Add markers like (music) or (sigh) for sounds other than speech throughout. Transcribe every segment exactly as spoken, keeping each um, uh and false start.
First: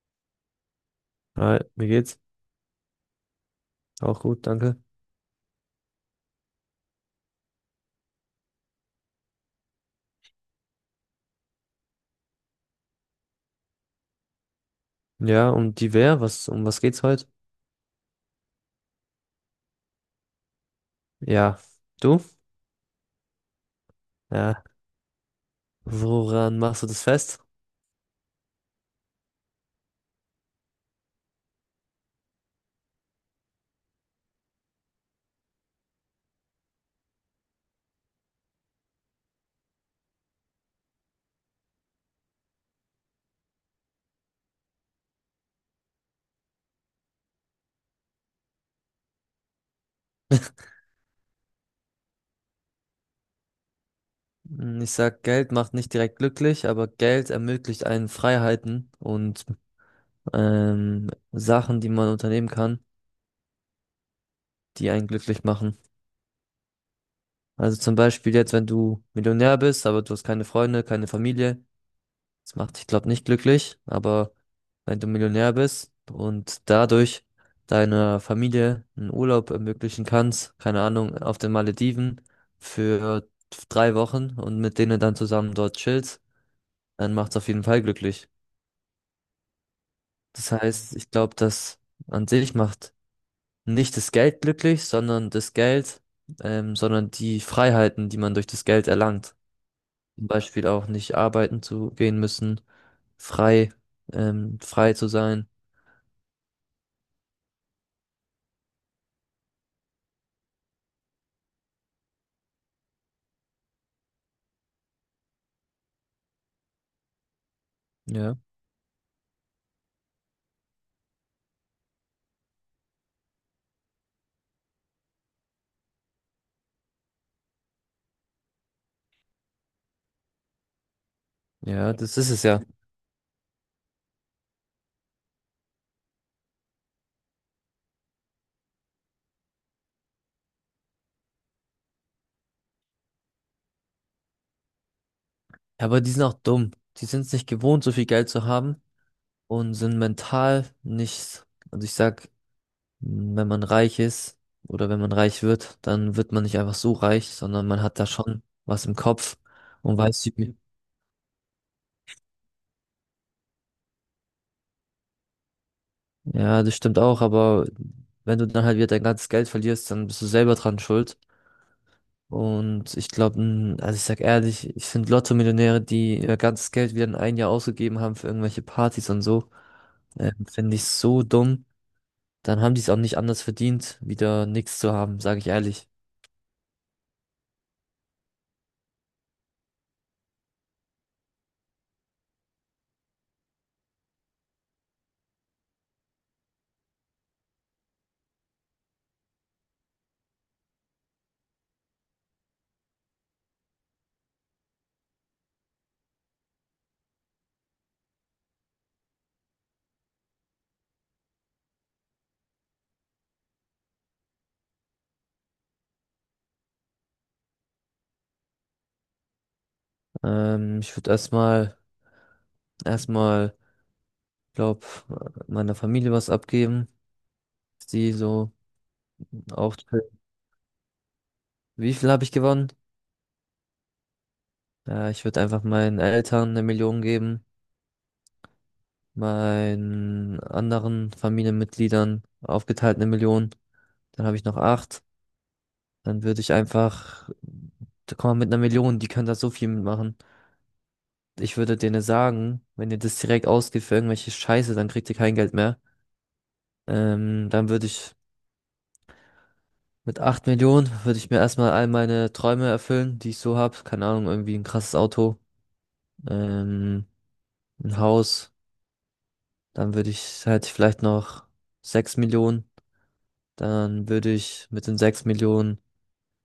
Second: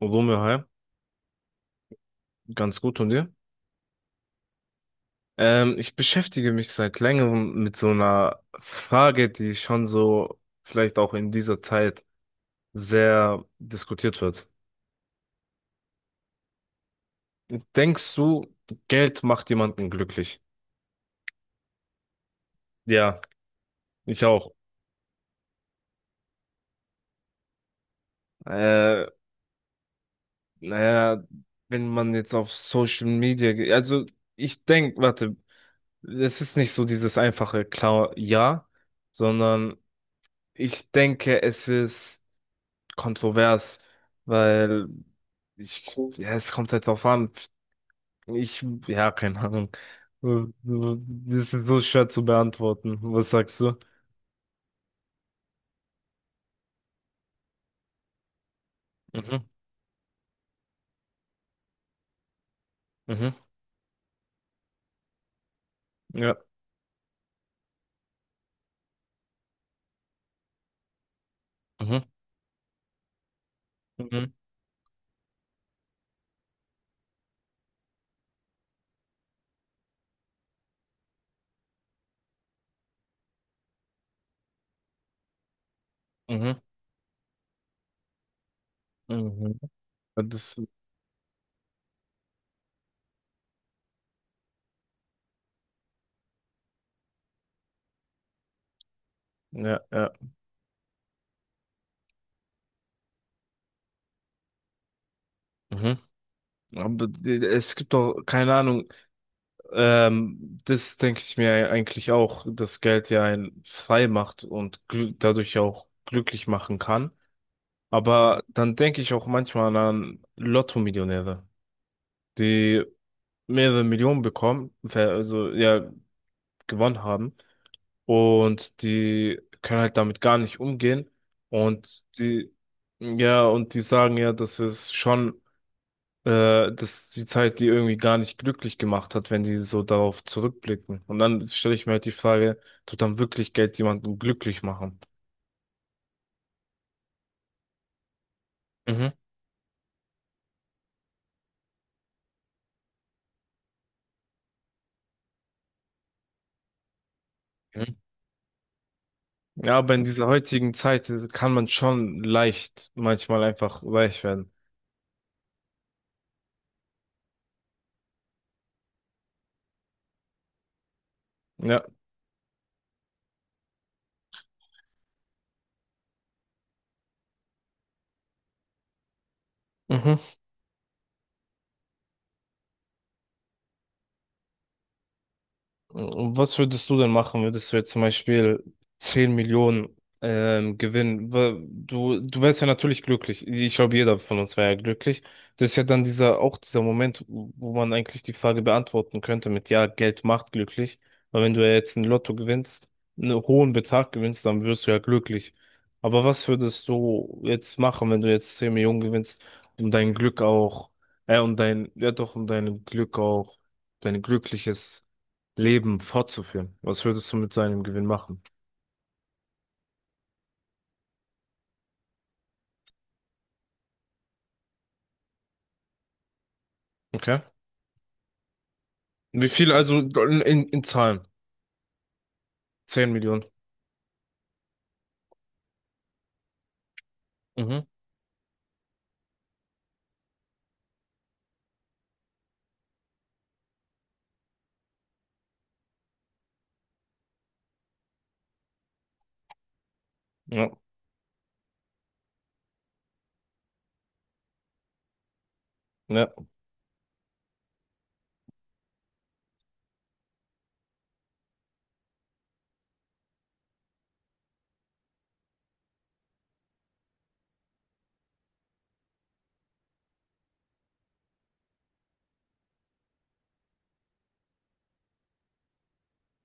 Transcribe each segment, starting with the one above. Romeo, hi. Hi, mir geht's. Ganz gut und dir? Auch gut, danke. Ähm, ich beschäftige mich seit längerem mit so einer Frage, die schon so vielleicht auch in dieser Zeit sehr diskutiert wird. Ja, um die Wehr, was, um was geht's heute? Denkst du, Geld macht jemanden glücklich? Ja, du? Ja, ich auch. Ja, woran machst du das fest? Äh, naja, wenn man jetzt auf Social Media geht, also ich denke, warte, es ist nicht so dieses einfache klar Ja, sondern ich denke, es ist kontrovers, weil ich, ja, es kommt halt drauf an. Ich, ja, keine Ahnung. Das ist so schwer zu beantworten. Was sagst du? Hm, Ich sag, Geld macht nicht direkt glücklich, aber Geld ermöglicht einen Freiheiten und Mhm, ähm, Sachen, die man unternehmen kann, mhm, die einen glücklich machen. ja, Also zum Beispiel jetzt, wenn du Millionär bist, aber du hast keine Freunde, keine Familie. mhm, Das macht dich, glaube nicht glücklich, mhm, aber wenn du Millionär bist und dadurch deiner Familie einen Urlaub ermöglichen kannst, keine Ahnung, auf den Malediven für drei Wochen und mit denen dann zusammen dort chillst, mhm, dann macht's auf jeden Fall glücklich. mhm. Das Das, heißt, ich glaube, dass an sich macht nicht das Geld glücklich, sondern das Geld, ähm, sondern die Freiheiten, die man durch das Geld erlangt. ja, ja, Zum Beispiel auch nicht arbeiten zu gehen müssen, frei, ähm, frei zu sein. mhm. Aber d- es gibt doch, keine Ahnung, ähm, das denke ich mir eigentlich auch, dass Geld ja einen frei macht und glü- dadurch auch glücklich machen kann. Ja, Aber dann denke ich auch manchmal an Lotto-Millionäre, die mehrere Millionen bekommen, ver- also ja, gewonnen haben und die können halt damit gar nicht umgehen ja, und das ist es die, ja. ja, und die sagen ja, dass es schon, äh, dass die Zeit die irgendwie gar nicht glücklich gemacht hat, wenn die so darauf zurückblicken. Und dann stelle ich mir halt die Frage, tut dann wirklich Geld jemanden glücklich machen? Ja, aber die sind auch dumm. Die sind es nicht gewohnt, so viel Geld zu haben Mhm. und sind mental nicht. Also ich sag, wenn man reich ist oder wenn man reich wird, dann wird man nicht einfach so reich, sondern man hat da schon was im Kopf Ja, aber und in weiß, dieser wie- heutigen Zeit äh, kann man schon leicht, manchmal einfach weich werden. ja, das stimmt auch, aber wenn du dann halt wieder dein ganzes Geld verlierst, dann bist du selber dran schuld. Ja. Und ich glaube, also ich sag ehrlich, ich finde Lotto-Millionäre, die ihr ganzes Geld wieder in ein Jahr ausgegeben haben für irgendwelche Partys und so, Mhm. ähm, finde ich so dumm. Dann haben die es auch nicht anders verdient, wieder nichts zu haben, sage ich ehrlich. Was würdest du denn machen, würdest du jetzt zum Beispiel zehn Millionen ähm, gewinnen? Wa- Du, du wärst ja natürlich glücklich. Ich glaube, jeder von uns wäre ja glücklich. Das ist ja dann dieser, auch dieser Moment, wo wo man eigentlich die Frage beantworten könnte mit, ja, Geld macht glücklich. Weil wenn du ja jetzt ein Lotto gewinnst, einen hohen Betrag gewinnst, dann wirst du ja glücklich. Aber was würdest du jetzt machen, wenn du jetzt zehn Millionen gewinnst, um dein Glück auch, äh, um dein, ja doch, um dein Glück auch, dein glückliches Leben fortzuführen? Was würdest du mit seinem Gewinn machen? Ähm, ich würde erstmal, erstmal, glaub, meiner Familie was abgeben, Okay. die so Wie viel auch. also in, in Zahlen? Wie viel habe ich gewonnen? Zehn Millionen. Ja, ich würde einfach meinen Eltern eine Million geben, Mhm. meinen anderen Familienmitgliedern aufgeteilt eine Million. Dann habe ich noch acht. Dann würde ich einfach, da kann man mit einer Million, die können da so viel mitmachen. Ja. Ich würde denen sagen, wenn ihr das direkt ausgibt für irgendwelche Scheiße, dann kriegt ihr kein Geld mehr. Ja. Ähm, dann würde ich mit acht Millionen, würde ich mir erstmal all meine Träume erfüllen, die ich so habe. Keine Ahnung, irgendwie ein krasses Auto, ähm, ein Haus. Dann würde ich halt vielleicht noch sechs Millionen. Dann würde ich mit den sechs Millionen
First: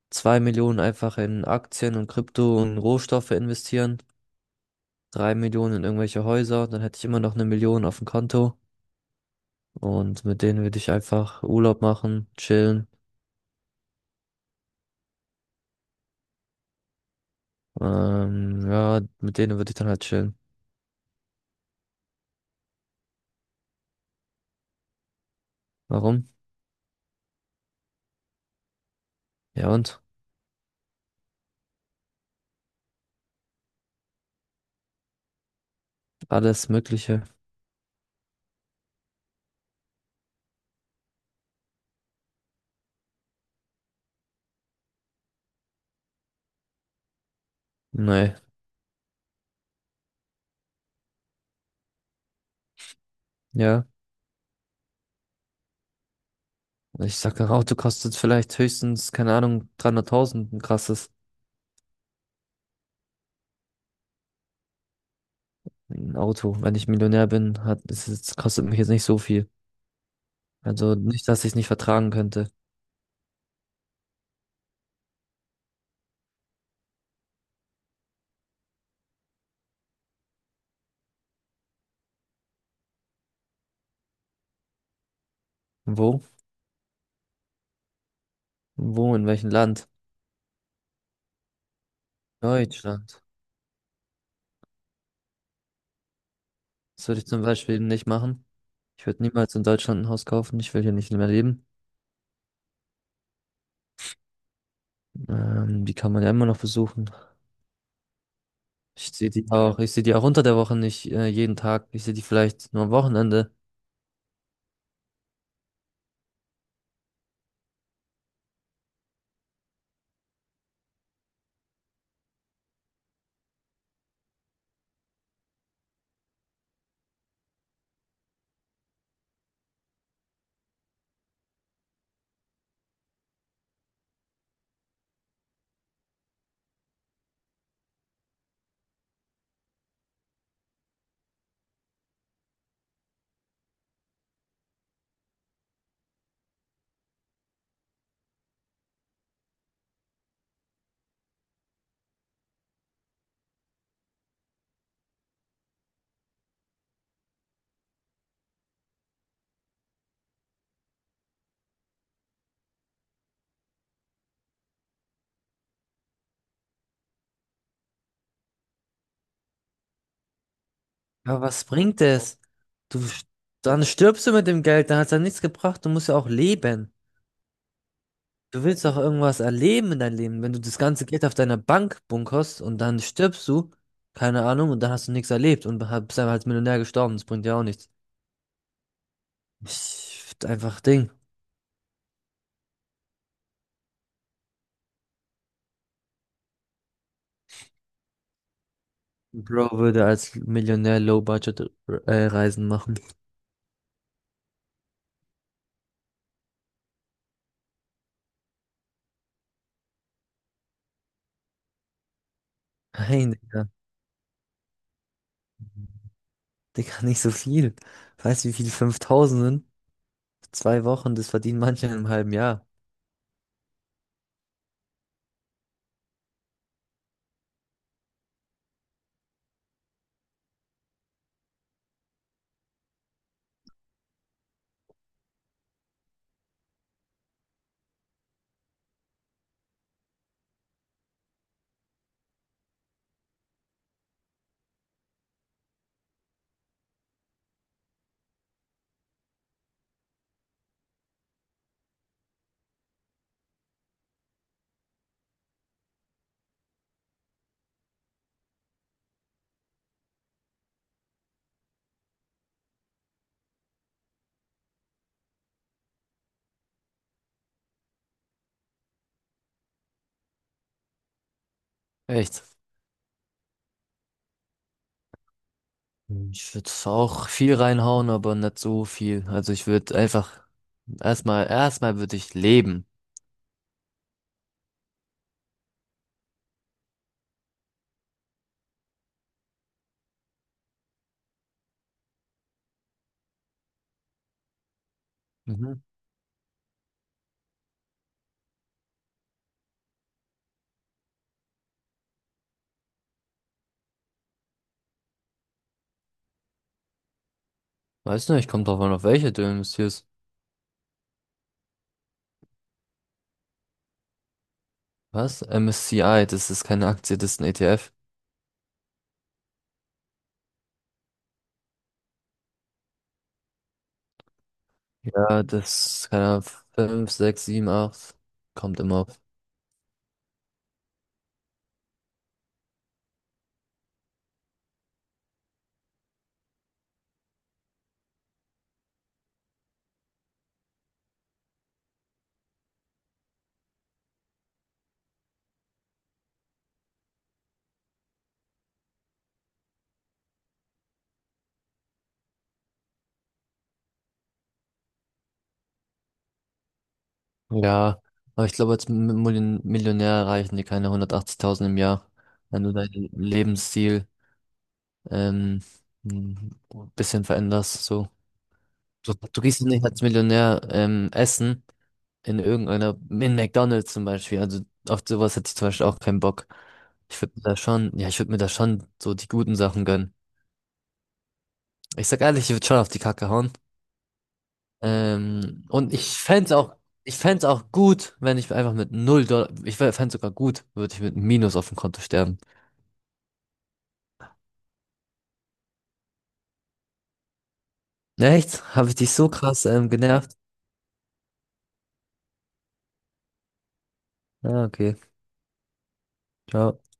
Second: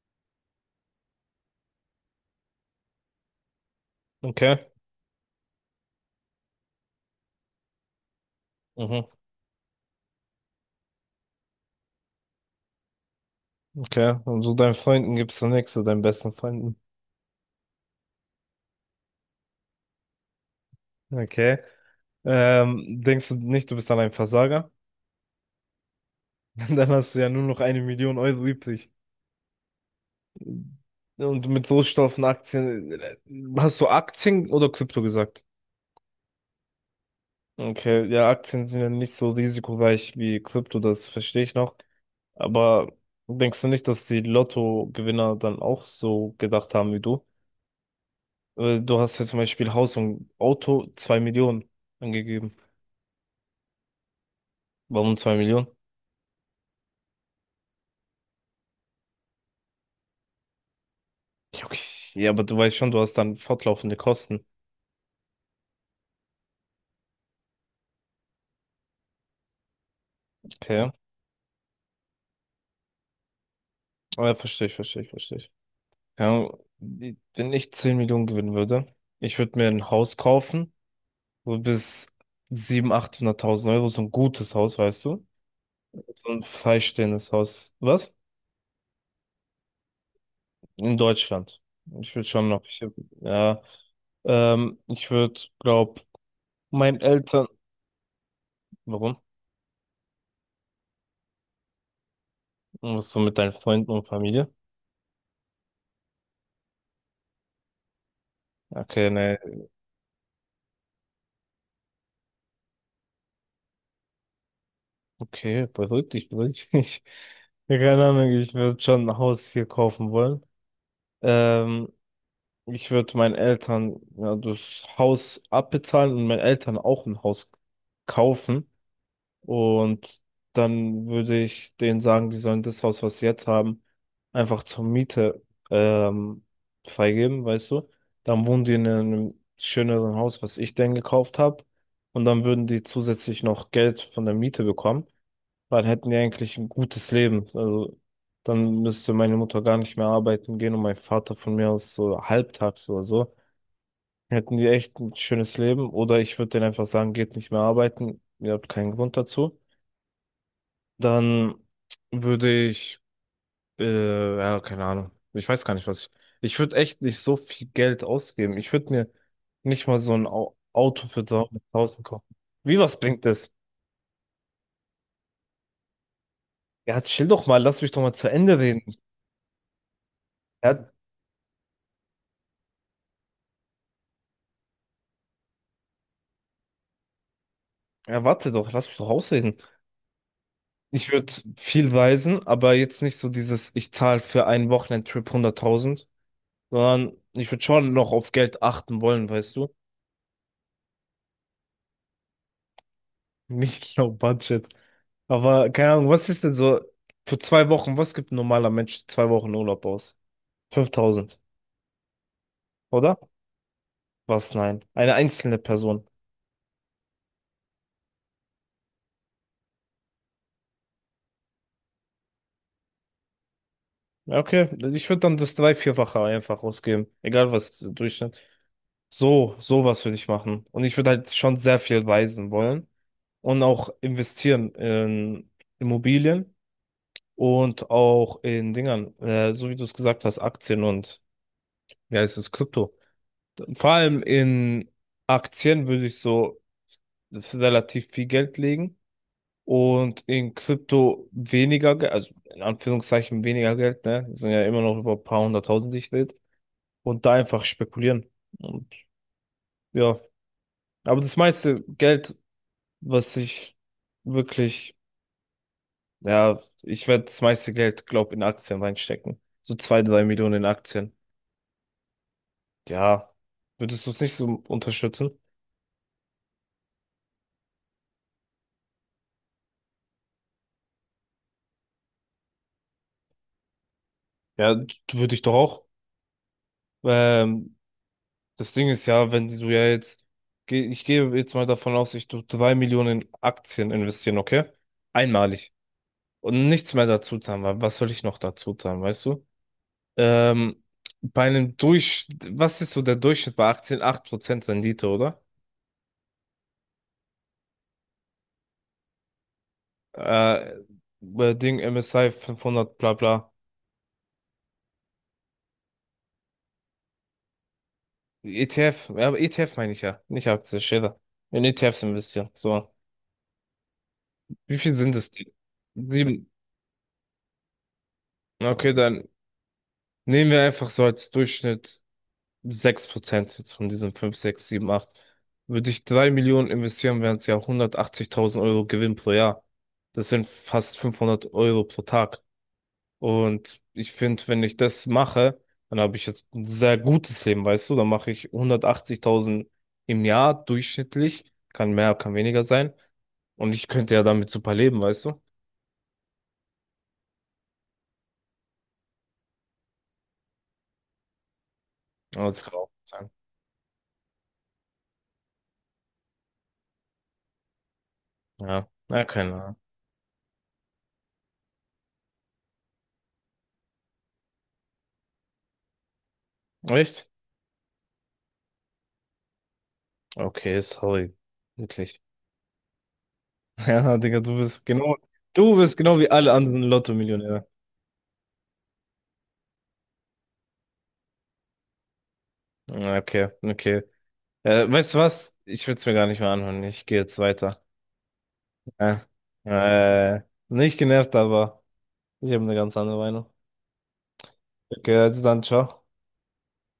zwei Millionen einfach in Aktien und Krypto und Rohstoffe investieren. Okay. Drei Millionen in irgendwelche Häuser, dann hätte ich immer noch eine Million auf dem Konto, Mhm. und mit denen würde ich einfach Urlaub machen, chillen. Okay. Und so deinen Freunden gibst du nichts, so deinen besten Freunden. Ähm, ja, mit denen würde ich dann halt chillen. Okay. Ähm, denkst du nicht, du bist dann ein Versager? Warum? (laughs) Dann hast du ja nur noch eine Million Euro übrig. Ja und? Und mit Rohstoffen, Aktien, äh, hast du Aktien oder Krypto gesagt? Alles Mögliche. Okay, ja, Aktien sind ja nicht so risikoreich wie Krypto, das verstehe ich noch. Aber denkst du nicht, dass die Lottogewinner dann auch so gedacht haben wie du? Nee, Äh, Du hast ja zum Beispiel Haus und Auto zwei Millionen angegeben. ja. Warum zwei Millionen? Ich sag, ein Auto kostet vielleicht höchstens, keine Ahnung, dreihunderttausend, ein krasses Ja, okay, ja, aber du weißt schon, du hast dann fortlaufende Kosten. ein Auto. Wenn ich Millionär bin, hat, ist es, kostet mich jetzt nicht so viel. Okay. Also nicht, dass ich es nicht vertragen könnte. Aber ja, verstehe ich, verstehe ich, verstehe ich. Ja, wenn ich zehn Millionen gewinnen würde, ich würde mir ein Haus kaufen, wo bis siebenhunderttausend, achthunderttausend Euro, so ein gutes Haus, weißt du? Wo? So ein freistehendes Haus. Was? Wo? In welchem Land? In Deutschland. Ich würde schon noch, ich, Deutschland. ja, ähm, ich würde, glaub, meinen Das würde ich zum Eltern, Beispiel nicht machen. Ich warum? würde niemals in Deutschland ein Haus kaufen. Ich will hier nicht mehr leben. Was so mit deinen Freunden und Familie? Ähm, die kann man ja immer noch besuchen. Ich Okay, sehe ne, die auch, ich sehe die auch unter der Woche nicht äh, jeden Tag. Ich sehe die vielleicht nur am Wochenende. okay, beruhig dich, beruhig dich. (laughs) Ja, keine Ahnung, ich würde schon ein Haus hier kaufen wollen. Ähm, ich würde meinen Eltern, ja, das Haus abbezahlen und meinen Eltern auch ein Haus kaufen. Und dann würde ich denen sagen, die sollen das Haus, was sie jetzt haben, einfach zur Miete ähm, freigeben, weißt du? Dann wohnen die in einem schöneren Haus, was ich denen gekauft habe. Und dann würden die zusätzlich noch Geld von der Miete bekommen. Dann hätten die eigentlich ein gutes Leben. Also dann müsste meine Mutter gar nicht mehr arbeiten gehen und mein Vater von mir aus so halbtags oder so. Hätten die echt ein schönes Leben. Oder ich würde denen einfach sagen, geht nicht mehr arbeiten. Ihr habt keinen Grund dazu. Dann würde ich, äh, ja, keine Ahnung. Ich weiß gar nicht, was ich. Ich würde echt nicht so viel Geld ausgeben. Ich würde mir nicht mal so ein Au Auto für Aber was bringt dreihunderttausend kaufen. es? Wie, was Du, bringt st- das? Dann stirbst du mit dem Geld, dann hat es ja nichts gebracht. Du musst ja auch leben. Ja, chill doch mal, lass mich doch mal zu Ende Du willst reden. auch irgendwas erleben in deinem Leben. Wenn du das Ja, ganze Geld auf deiner Bank bunkerst und dann stirbst du, keine Ahnung, und dann hast du nichts erlebt und ha- bist einfach als Millionär gestorben. Das bringt ja auch nichts. ja, warte doch, lass mich doch ausreden. Ich, einfach Ding. Ich würde viel reisen, aber jetzt nicht so dieses, ich zahle für einen Wochenendtrip hunderttausend, sondern ich würde schon noch auf Geld achten wollen, weißt du? Bro würde als Millionär Low-Budget-Reisen machen. Nicht low budget. Aber keine Ahnung, was ist denn so für zwei Wochen, was gibt ein normaler Mensch zwei Wochen Urlaub aus? Fünftausend, oder? Nein, Digga. Was? Nein. Eine einzelne Person. Digga, nicht so viel. Weißt du, wie viel fünftausend sind? Zwei Wochen, das verdienen manche in einem halben Jahr. Ja, okay, ich würde dann das drei, vierfache einfach ausgeben. Egal was Durchschnitt. So, sowas würde ich machen. Und ich würde halt schon sehr viel reisen wollen und auch investieren in Immobilien und auch in Dingern, äh, so wie du es gesagt hast, Aktien und, wie heißt es, Krypto. Vor allem in Aktien würde ich so relativ viel Geld legen und in Krypto weniger Geld, also in Anführungszeichen weniger Geld, ne? Das sind ja immer noch über ein paar hunderttausend, die ich rede. Und da einfach spekulieren. Und ja, aber das meiste Geld, was ich wirklich, ja, ich werde das meiste Geld, glaub, in Aktien reinstecken. So zwei, drei Millionen in Aktien. Echt? Ja, würdest du es nicht so unterstützen? Mhm. Ich würde auch viel reinhauen, aber nicht so viel. Also ich würde einfach erstmal, erstmal würde ich leben. Ja, würde ich doch auch. Ähm, Das Ding ist ja, wenn du ja jetzt, geh- ich gehe jetzt mal davon aus, ich tu drei Millionen Aktien investieren, okay? Einmalig. Mhm. Und nichts mehr dazu zahlen, weil was soll ich noch dazu zahlen, weißt du? Ähm, bei einem Durch, was ist so der Durchschnitt bei Aktien? acht Prozent Rendite, oder? Weiß nicht, kommt drauf an, auf welche du investierst. Äh, bei Ding M S C I fünfhundert, bla bla. Was? M S C I, das ist keine Aktie, das ist ein E T F. E T F, ja, aber E T F meine ich ja, nicht Aktie, Schäfer. In E T Fs investieren, so. Wie viel sind es? Ja, denn? das, keine Ahnung, Sieben. fünf, sechs, sieben, acht. Kommt Okay, immer auf. dann nehmen wir einfach so als Durchschnitt. Sechs Prozent jetzt von diesen fünf sechs sieben acht würde ich drei Millionen investieren, wären es ja hundertachtzigtausend Euro Gewinn pro Jahr. Das sind fast fünfhundert Euro pro Tag. Und ich finde, wenn ich das mache, dann habe ich jetzt ein sehr gutes Leben, weißt du? Dann mache ich hundertachtzigtausend im Jahr durchschnittlich. Kann mehr, kann weniger sein. Und ich könnte ja damit super leben, weißt du? Ja, aber ich glaube, als M- Millionär Millionär erreichen die keine hundertachtzigtausend im Jahr, Aber das wenn du kann auch deinen sein. Lebensstil ähm, ein bisschen veränderst. So. Ja, Du, na, du keine gehst ja Ahnung. nicht als Millionär ähm, essen in irgendeiner, in McDonald's zum Beispiel. Also auf sowas hätte ich zum Beispiel auch keinen Bock. Ich Echt? würde mir da schon, ja, ich würde mir da schon so die guten Sachen gönnen. Okay, sorry. Ich sag Wirklich. ehrlich, ich würde schon auf die Kacke hauen. (laughs) Ja, Digga, du bist genau, Ähm, du Und bist ich genau wie fänd's alle auch, anderen ich fänd's Lotto-Millionäre. auch gut, wenn ich einfach mit null Dollar, ich fänd's sogar gut, würde ich mit einem Minus auf dem Konto sterben. Ja, okay, okay. Äh, weißt du was? Ich will's mir gar nicht mehr anhören. Ich gehe jetzt weiter. Echt? Habe ich dich Äh, so krass ähm, genervt? äh, nicht genervt, aber ich habe eine ganz andere Meinung. Ja, okay. Okay, also dann, ciao. Ciao.